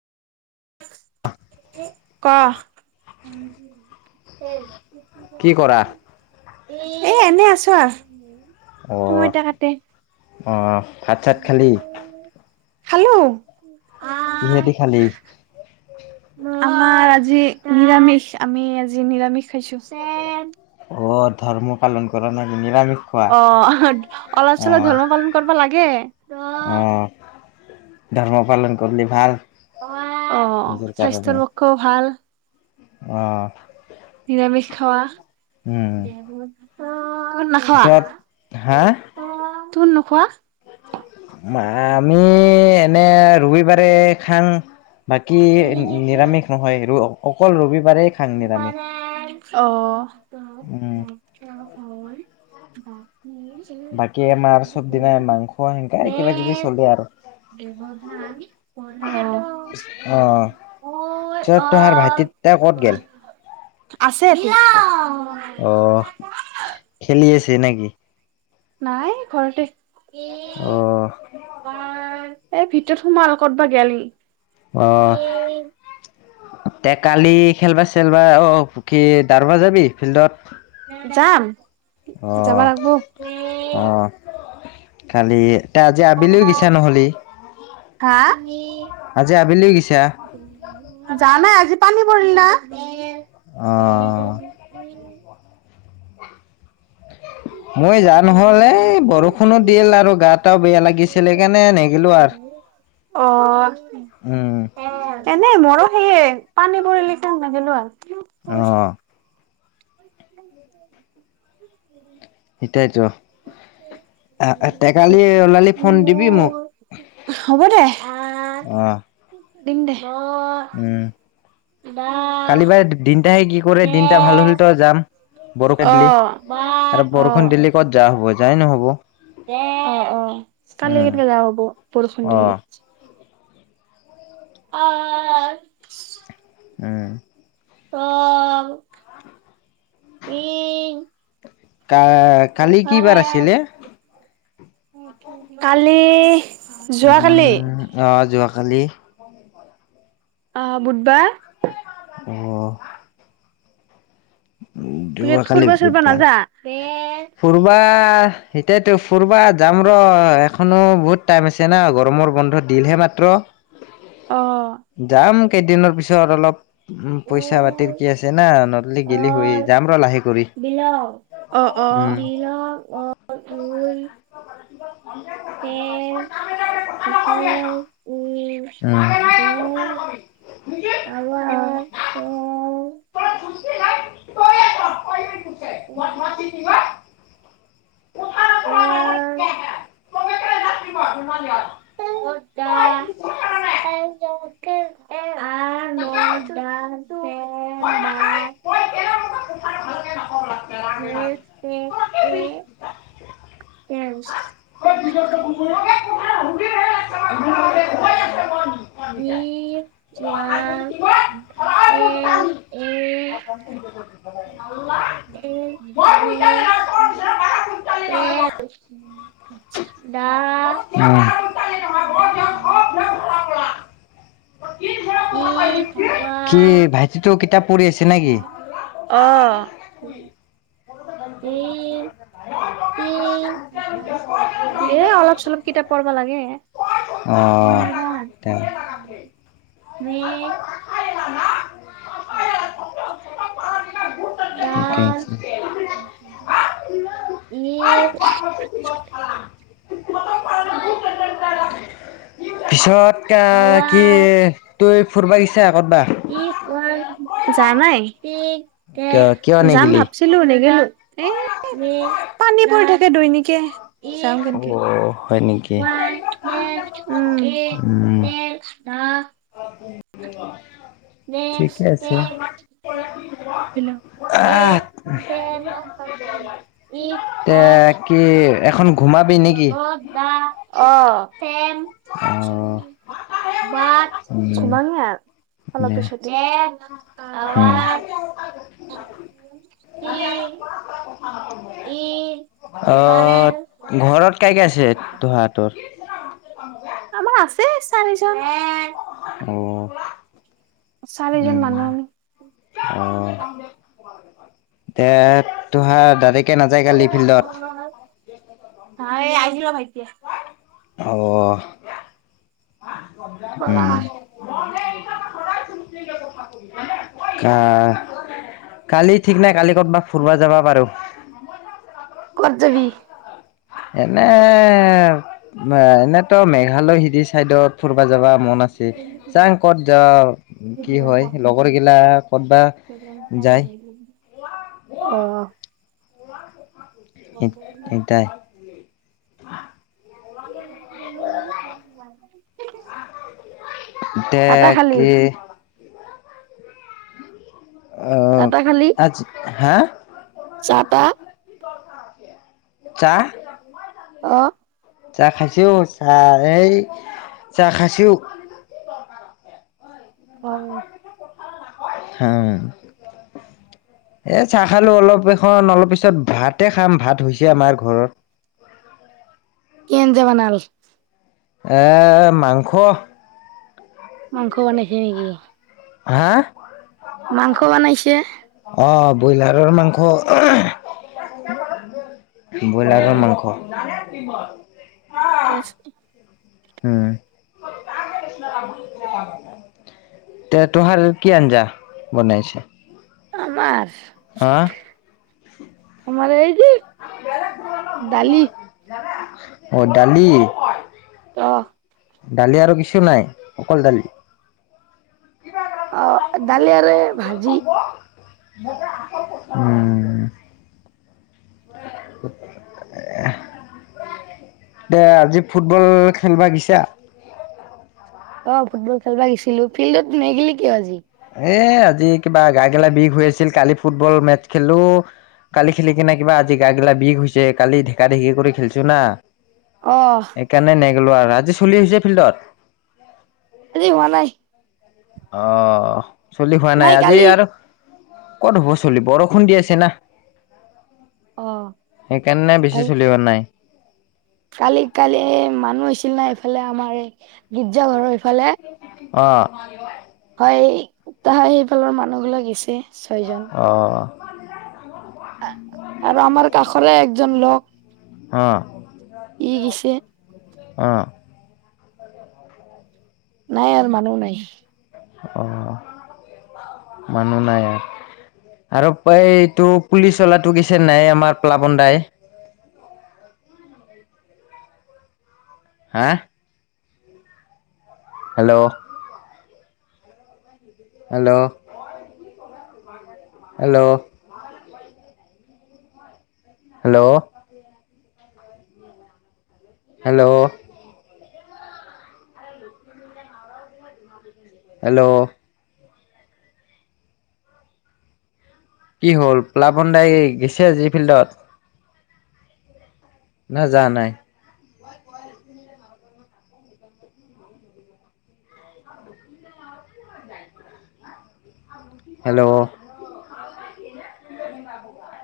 ক কি কৰা? এ, এনেই আছ আও অঁহ, অঁহ ভাত সাত চাত খালী? খালো। কিহেদি খালি? [unintelligible] আমাৰ আজি নিৰামিষ, আমি আজি নিৰামিষ খাইছো। [unintelligible] অ, ধৰ্ম পালন কৰা না নেলাগে। অঁ, অলপ চলপ ধৰ্ম পালন কৰিব লাগে। অ', ধৰ্ম পালন কৰিলে ভাল। অঁ নিজৰ স্বাস্থ্যৰ পক্ষেও ভাল। অঁ নিৰামিষ খাৱা উম, তহত নাখাৱা? পিছত তোৰ নোখোৱা? মা আমি এনে ৰবিবাৰে খাঙ। বাকী নিৰামিষ নহয় ৰ অকল ৰবিবাৰে। অ উম, হয় বাকী। বাকী আমাৰ চব দিনাই মাংস হেঙকাই কিবা কিবি চলে আৰু অ পিচত তুহাৰ ভাইটিতা ক'ত গে'ল, আছে অ খেলি আছে নেকি। নাই ঘৰতে এ অ ভ এতিয়া সোমাল ক'তব গেল। অ এ কালি খেলিবা চেলিবা অ পখি দাৰব যাবি ফিল্ডত, যাম অ যাব লাগিব। খালি এতিয়া আজি আবেলিও গৈছা নহ'লে হা আজি আবিলিও গৈছা। যা নাই আজি পানী পৰিল না। অ মই যোৱা নহ'ল এই বৰষুণো দিল আৰু গা টাও বেয়া লাগিছিল সেইকাৰণে নোগেলো আৰু উম অ এনে মোৰো সেয়ে পানী পৰিল সেই কাৰণে নগলো আৰু অঁ [unintelligible] সেইটাইতো, তে কি কালি ওলালি ফোন দিবি মোক মোৰ, হ'ব দে অ দিম দে অ, উম, বা, দিনটাই কি কৰে দিনটা ভাল হ'লে তো যাম বৰষুণ অ দিলে আৰু অ বৰষুণ দিলে কত যোৱা হ'ব যোৱাই নহ'ব। অ অ কালি উম কেনেকে যাৱা হ'ব বৰষুণ অ দিলে। অ উম, অ ই কা কালি কি বাৰ আছিলে কালি যোৱাকালি। অঁ যোৱাকালি। [unintelligible] অ বুধবাৰ, অ উ যোৱা কালি ফুৰবা চুৰবা বুধবাৰ। নাযা ফুৰবা এতিয়াতো ফুৰবা যাম ৰ এখনো বহুত টাইম আছে। না গৰমৰ বন্ধ দিলহে মাত্ৰ অ যাম, কেইদিনৰ পিছত অলপ উ পইচা পাতিৰ কি আছে না ন দিলে হয়ই যাম ৰ লাহে কৰি অ উম, অ উই [unintelligible] [unintelligible] [unintelligible] উম অ', উম [unintelligible] উম [unintelligible] [unintelligible] [unintelligible] [unintelligible] [unintelligible] [unintelligible] এ কে এমচ্ [unintelligible] ই ওৱান এক এক [unintelligible] [unintelligible] এ দা [unintelligible] ই কি ভাইটিটো কিতাপ পঢ়ি আছে নে কি অ এ অলপ চলপ কিতাপ পঢ় লাগে অ', তেওঁ [unintelligible] [unintelligible] অ দা ঠিকেই আছে। ই [unintelligible] পিছত কা কি তুই ফুুৰবা গিছা কতবা ই কোৱা যা নাই ই এ কিয় কিয় যাম নেগিলি? ভাবছো [unintelligible] ছিলো নেগেলো এ পানী পৰি থাকে দৈনিকে যাও কেনেকে অ' হয় নেকি? উম উম, দা [unintelligible] নেক্স ঠিকে তে আছে। [unintelligible] এ যে ই তে আৰ কি এখন [unintelligible] ঘুমাবি নেকি? বামত দা [unintelligible] অ চেম অ' বাট উম, [unintelligible] অলপ দে পিছতে উম অ ঘৰত কাইকে আছে তহাতৰ আমাৰ আছে চাৰিজন অ চাৰিজন উম মানুহ আমি অ এতিয়া তোহাৰ দাদেকে নাযায় কালি ফিল্ডত নাই আহিল ৰ ভাটিয়ে অ উম [unintelligible] [unintelligible] আহ কালি ঠিক নাই কালি কৰ'বা ফুৰিব যাবা পাৰোঁ। ক'ত যাবি? এনে এনেতো মেঘালয় হিৰি চাইডত। ফুৰবা যাবা মন আছি চাং ক'ত যা কি হয় লগৰগিলা ক'তবা যায় [unintelligible] অ। হেত এটাই। [unintelligible] ডে চাহ তাহ খালি? কি অ চাহ আজ, হা? চোৱা তা চা। অ। চা খাছিও চা এই চা খাছিও [unintelligible] হাম। এ চাহ খালো অলপ এখন অলপ পিছত ভাতে খাম ভাত হৈছে আমাৰ ঘৰত। কেন যাবা নাল এ মাংস মাংস বনাইছে নেকি? হা? মাংস বনাইছে? অ ব্ৰইলাৰৰ মাংস। অ ব্ৰইলাৰৰ মাংস এছ উম। [unintelligible] তে তোহাৰ কি আঞ্জা বনাইছে? আমাৰ হা আমাৰ এই যে দালি। যাবা, অ দালি। অ। দালি আৰু কিছু নাই অকল দাল? অ দালি আৰে ভাজি। [unintelligible] উম। [unintelligible] [unintelligible] দে আজি ফুটবল খেলিবা গিছা? অ ফুটবল খেলিব গিছিলো। ফিল্ডত নেগিলি কিয় আজি? এ আজি কিবা গা গেলা বিষ হৈ আছিল কালি ফুটবল মেট খেলো। কালি খেলি কিনে কিবা আজি গা গিলা বিষ হৈছে কালি ঢেকা ঢেকী কৰি খেলছো না। অ। সেইকাৰণে নেগ'লোঁ আৰ। আজি চলি হৈছে ফিল্ডত? আজি হোৱা নাই। অ চলি হোৱা নাই আজি আৰু ক'ত হ'ব চলি বৰষুণ দি আছে না। অ সেইকাৰণে কালি বেছি চলিব নাই। কালি কালি এই মানুহ আহছিল না এইফালে আমাৰ এই গীৰ্জা ঘৰৰ ইফালে অৱ। হয় সেইফালৰ মানুহ বিলাক গৈছে ছয় জন। অ। আৰু আমাৰ কাষৰে একজন লোক অৱ, গেছে অৱ। নাই আৰু মানুহ নাই। অহ মানুহ নাই আৰ। আৰু এইটো পুলিচ অলাটো গিছে নাই আমাৰ প্লাবন দাই। হা hello hello, hello hello hello hello কি হ'ল প্লাবন দাই গিছে আজি ফিল্ডত? না যোৱা নাই? হেল্ল'